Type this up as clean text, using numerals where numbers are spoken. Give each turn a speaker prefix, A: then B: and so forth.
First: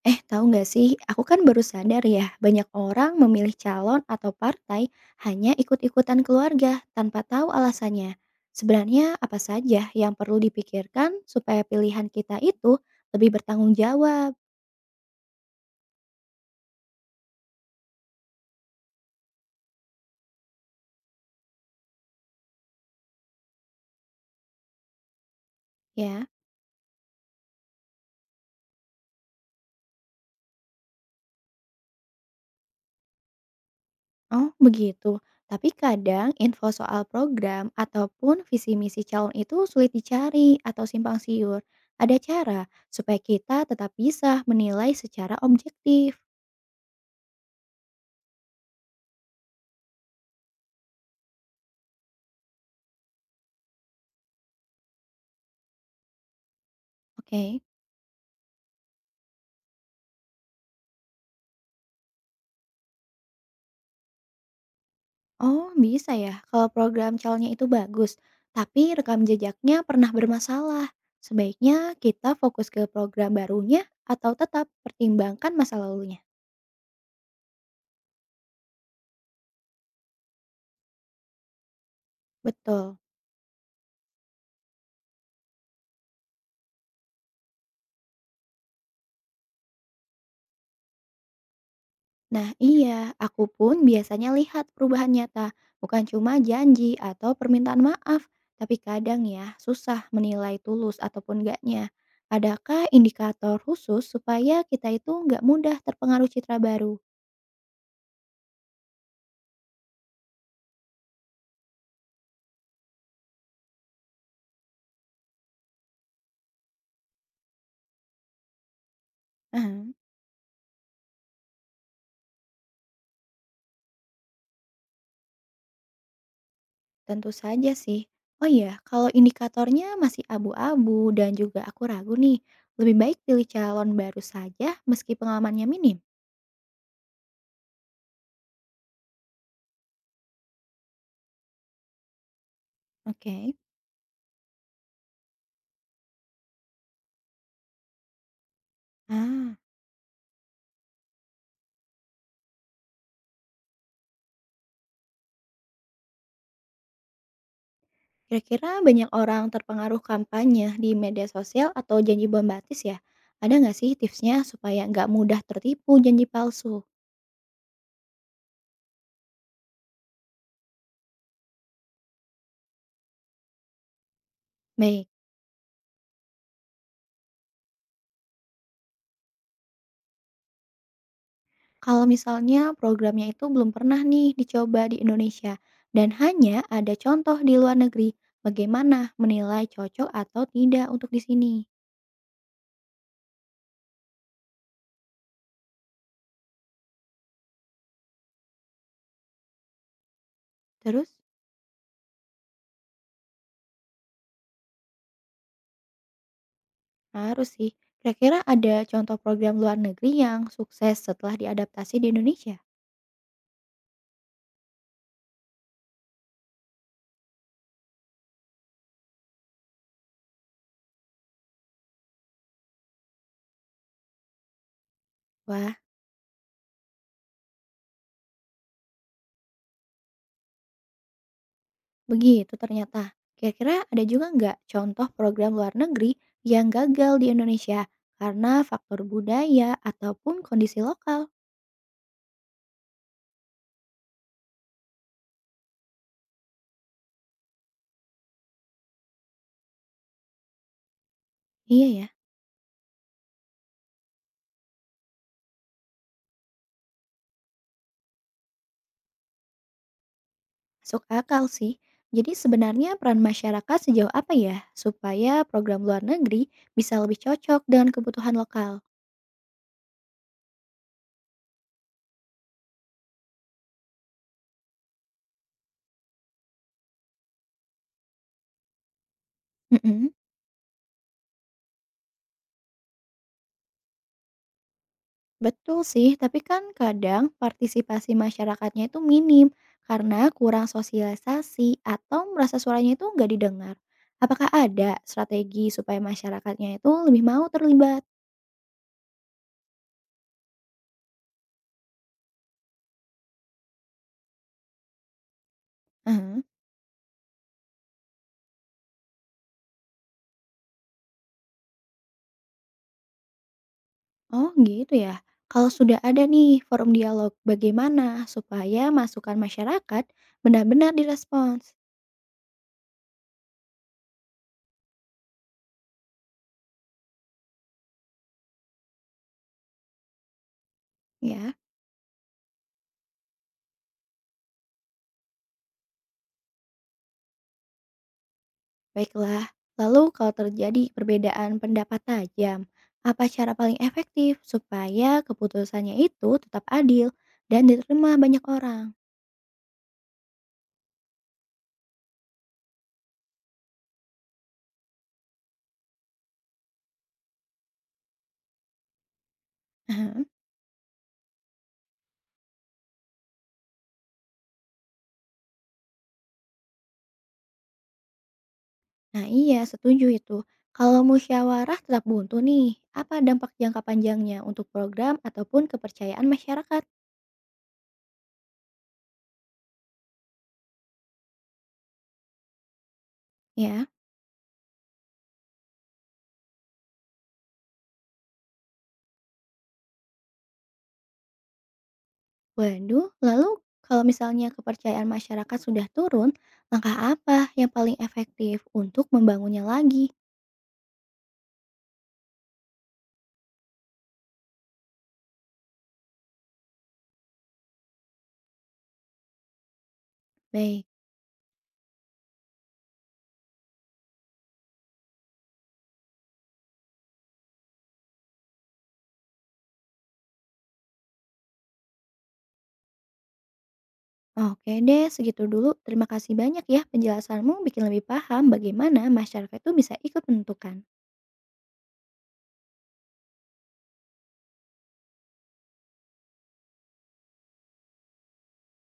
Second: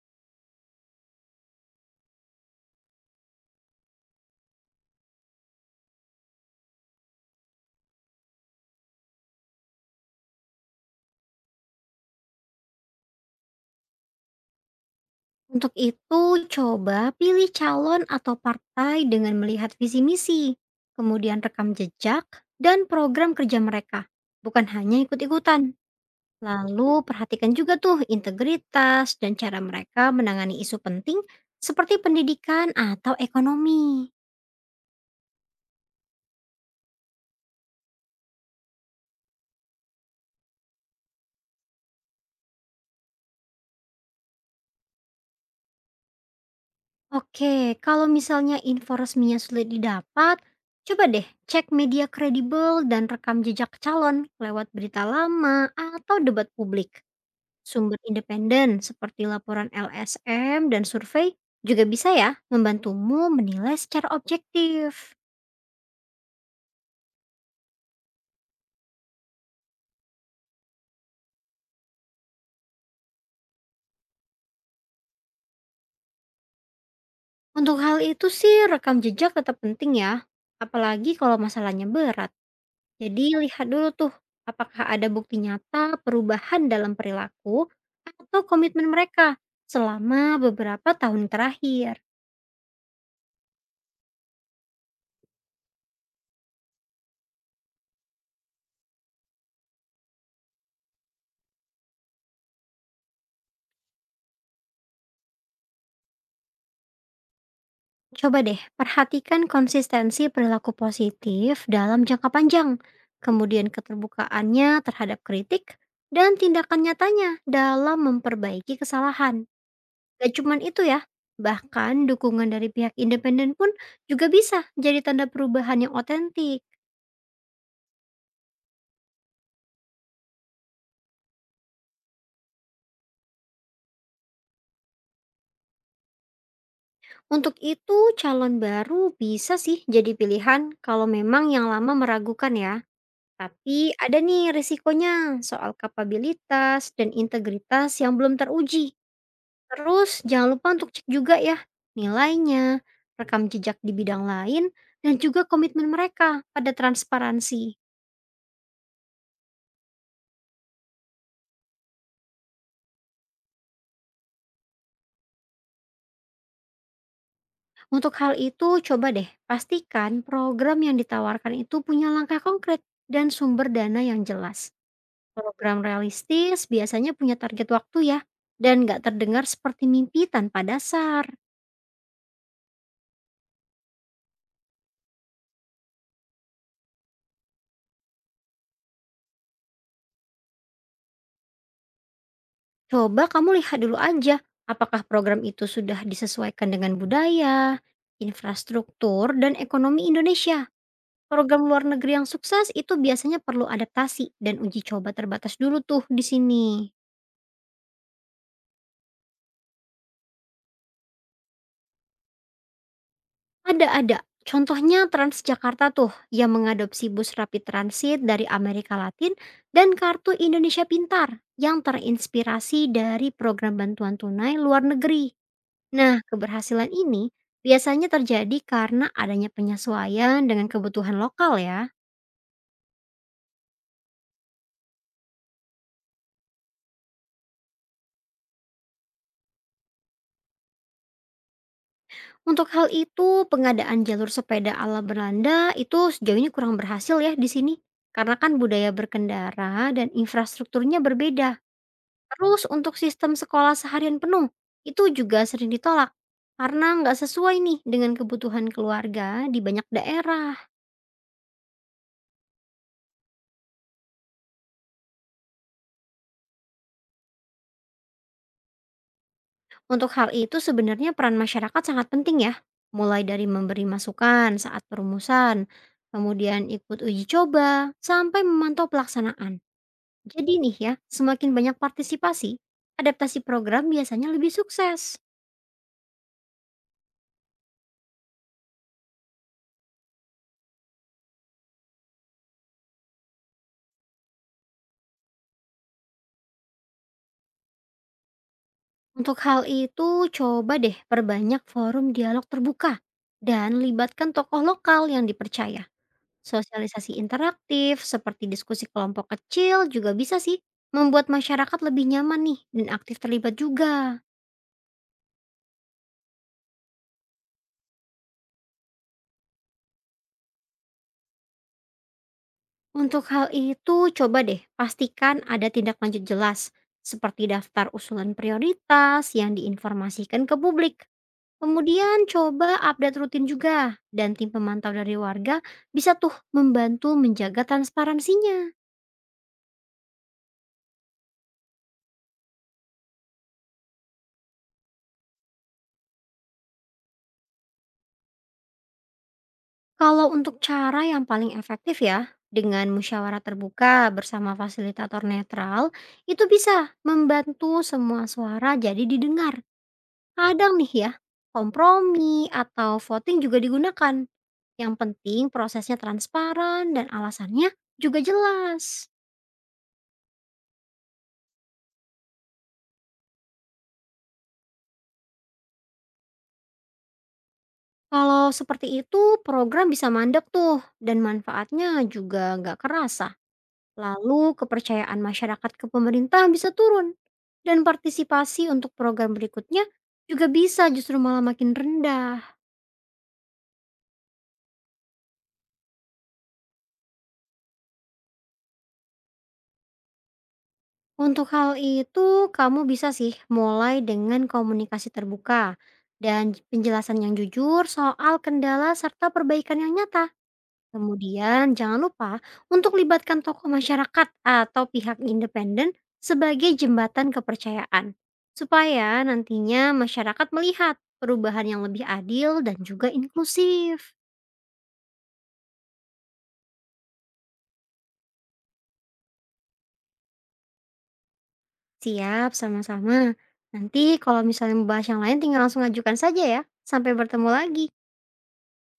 A: Tahu nggak sih, aku kan baru sadar ya, banyak orang memilih calon atau partai hanya ikut-ikutan keluarga tanpa tahu alasannya. Sebenarnya apa saja yang perlu dipikirkan supaya pilihan kita itu lebih bertanggung jawab,
B: Untuk itu, coba pilih calon atau partai dengan melihat visi misi, kemudian rekam jejak dan program kerja mereka, bukan hanya ikut-ikutan.
A: ya?
B: Lalu perhatikan juga tuh integritas dan cara mereka menangani isu penting seperti pendidikan atau ekonomi.
A: Oh, begitu. Tapi kadang info soal program ataupun visi misi calon itu sulit dicari atau simpang siur. Ada cara supaya kita tetap bisa menilai secara objektif.
B: Oke, kalau misalnya info resminya sulit didapat, coba deh cek media kredibel dan rekam jejak calon lewat berita lama atau debat publik.
A: Oke.
B: Sumber independen seperti laporan LSM dan survei juga bisa ya membantumu menilai secara objektif.
A: Oh, bisa ya kalau program calnya itu bagus, tapi rekam jejaknya pernah bermasalah. Sebaiknya kita fokus ke program barunya atau tetap pertimbangkan masa lalunya.
B: Untuk hal itu sih rekam jejak tetap penting ya, apalagi kalau masalahnya berat.
A: Betul.
B: Jadi lihat dulu tuh apakah ada bukti nyata perubahan dalam perilaku atau komitmen mereka selama beberapa tahun terakhir.
A: Nah, iya, aku pun biasanya lihat perubahan nyata, bukan cuma janji atau permintaan maaf, tapi kadang ya susah menilai tulus ataupun enggaknya. Adakah indikator khusus supaya kita itu nggak mudah terpengaruh citra baru?
B: Coba deh, perhatikan konsistensi perilaku positif dalam jangka panjang, kemudian keterbukaannya terhadap kritik, dan tindakan nyatanya dalam memperbaiki kesalahan.
A: Aha.
B: Gak cuman itu ya, bahkan dukungan dari pihak independen pun juga bisa jadi tanda perubahan yang otentik.
A: Tentu saja sih. Oh iya, kalau indikatornya masih abu-abu dan juga aku ragu nih, lebih baik pilih calon baru saja meski pengalamannya minim.
B: Untuk itu, calon baru bisa sih jadi pilihan kalau memang yang lama meragukan ya.
A: Oke.
B: Tapi ada nih risikonya soal kapabilitas dan integritas yang belum teruji.
A: Ah,
B: Terus jangan lupa untuk cek juga ya nilainya, rekam jejak di bidang lain, dan juga komitmen mereka pada transparansi.
A: kira-kira banyak orang terpengaruh kampanye di media sosial atau janji bombastis ya? Ada nggak sih tipsnya supaya nggak mudah tertipu janji palsu?
B: Untuk hal itu, coba deh pastikan program yang ditawarkan itu punya langkah konkret dan sumber dana yang jelas.
A: Baik,
B: Program realistis biasanya punya target waktu ya, dan nggak terdengar seperti mimpi tanpa dasar.
A: kalau misalnya programnya itu belum pernah nih dicoba di Indonesia dan hanya ada contoh di luar negeri, bagaimana menilai cocok atau tidak untuk di sini?
B: Coba kamu lihat dulu aja, apakah program itu sudah disesuaikan dengan budaya, infrastruktur, dan ekonomi Indonesia.
A: Terus?
B: Program luar negeri yang sukses itu biasanya perlu adaptasi dan uji coba terbatas dulu tuh di sini.
A: Harus sih. Kira-kira ada contoh program luar negeri yang sukses setelah diadaptasi di Indonesia?
B: Ada. Contohnya Transjakarta tuh yang mengadopsi bus rapid transit dari Amerika Latin dan kartu Indonesia Pintar yang terinspirasi dari program bantuan tunai luar negeri.
A: Wah,
B: Nah, keberhasilan ini biasanya terjadi karena adanya penyesuaian dengan kebutuhan lokal ya.
A: begitu ternyata. Kira-kira ada juga nggak contoh program luar negeri yang gagal di Indonesia karena faktor budaya ataupun kondisi lokal?
B: Untuk hal itu, pengadaan jalur sepeda ala Belanda itu sejauh ini kurang berhasil ya di sini. Karena kan budaya berkendara dan infrastrukturnya berbeda.
A: Iya ya,
B: Terus untuk sistem sekolah seharian penuh, itu juga sering ditolak. Karena nggak sesuai nih dengan kebutuhan keluarga di banyak daerah.
A: masuk akal sih. Jadi sebenarnya peran masyarakat sejauh apa ya supaya program luar negeri bisa lebih cocok dengan kebutuhan lokal?
B: Untuk hal itu sebenarnya peran masyarakat sangat penting ya. Mulai dari memberi masukan saat perumusan, kemudian ikut uji coba, sampai memantau pelaksanaan.
A: Mm-mm.
B: Jadi nih ya, semakin banyak partisipasi, adaptasi program biasanya lebih sukses.
A: Betul sih, tapi kan kadang partisipasi masyarakatnya itu minim karena kurang sosialisasi atau merasa suaranya itu nggak didengar. Apakah ada strategi supaya masyarakatnya itu lebih mau terlibat?
B: Untuk hal itu, coba deh perbanyak forum dialog terbuka dan libatkan tokoh lokal yang dipercaya.
A: Mhm.
B: Sosialisasi interaktif seperti diskusi kelompok kecil juga bisa sih membuat masyarakat lebih nyaman nih dan aktif terlibat juga.
A: Oh gitu ya. Kalau sudah ada nih forum dialog, bagaimana supaya masukan masyarakat benar-benar direspons?
B: Untuk hal itu, coba deh pastikan ada tindak lanjut jelas seperti daftar usulan prioritas yang diinformasikan ke publik.
A: Ya.
B: Kemudian coba update rutin juga, dan tim pemantau dari warga bisa tuh membantu menjaga transparansinya.
A: Baiklah, lalu kalau terjadi perbedaan pendapat tajam, apa cara paling efektif supaya keputusannya itu tetap adil dan diterima banyak orang?
B: Kalau untuk cara yang paling efektif ya, dengan musyawarah terbuka bersama fasilitator netral, itu bisa membantu semua suara jadi didengar.
A: Aha,
B: Kadang nih ya, kompromi atau voting juga digunakan. Yang penting prosesnya transparan dan alasannya juga jelas.
A: Nah iya, setuju itu. Kalau musyawarah tetap buntu nih, apa dampak jangka panjangnya untuk program ataupun kepercayaan masyarakat?
B: Kalau seperti itu, program bisa mandek tuh, dan manfaatnya juga nggak kerasa.
A: Ya,
B: Lalu kepercayaan masyarakat ke pemerintah bisa turun. Dan partisipasi untuk program berikutnya juga bisa justru malah makin rendah.
A: waduh, lalu kalau misalnya kepercayaan masyarakat sudah turun, langkah apa yang paling efektif untuk membangunnya lagi?
B: Untuk hal itu, kamu bisa sih mulai dengan komunikasi terbuka dan penjelasan yang jujur soal kendala serta perbaikan yang nyata.
A: Baik.
B: Kemudian jangan lupa untuk libatkan tokoh masyarakat atau pihak independen sebagai jembatan kepercayaan. Supaya nantinya masyarakat melihat perubahan yang lebih adil dan juga inklusif.
A: Oke deh, segitu dulu. Terima kasih banyak ya penjelasanmu bikin lebih paham bagaimana masyarakat itu bisa ikut menentukan.
B: Siap sama-sama. Nanti kalau misalnya membahas yang lain tinggal langsung ajukan saja ya. Sampai bertemu lagi.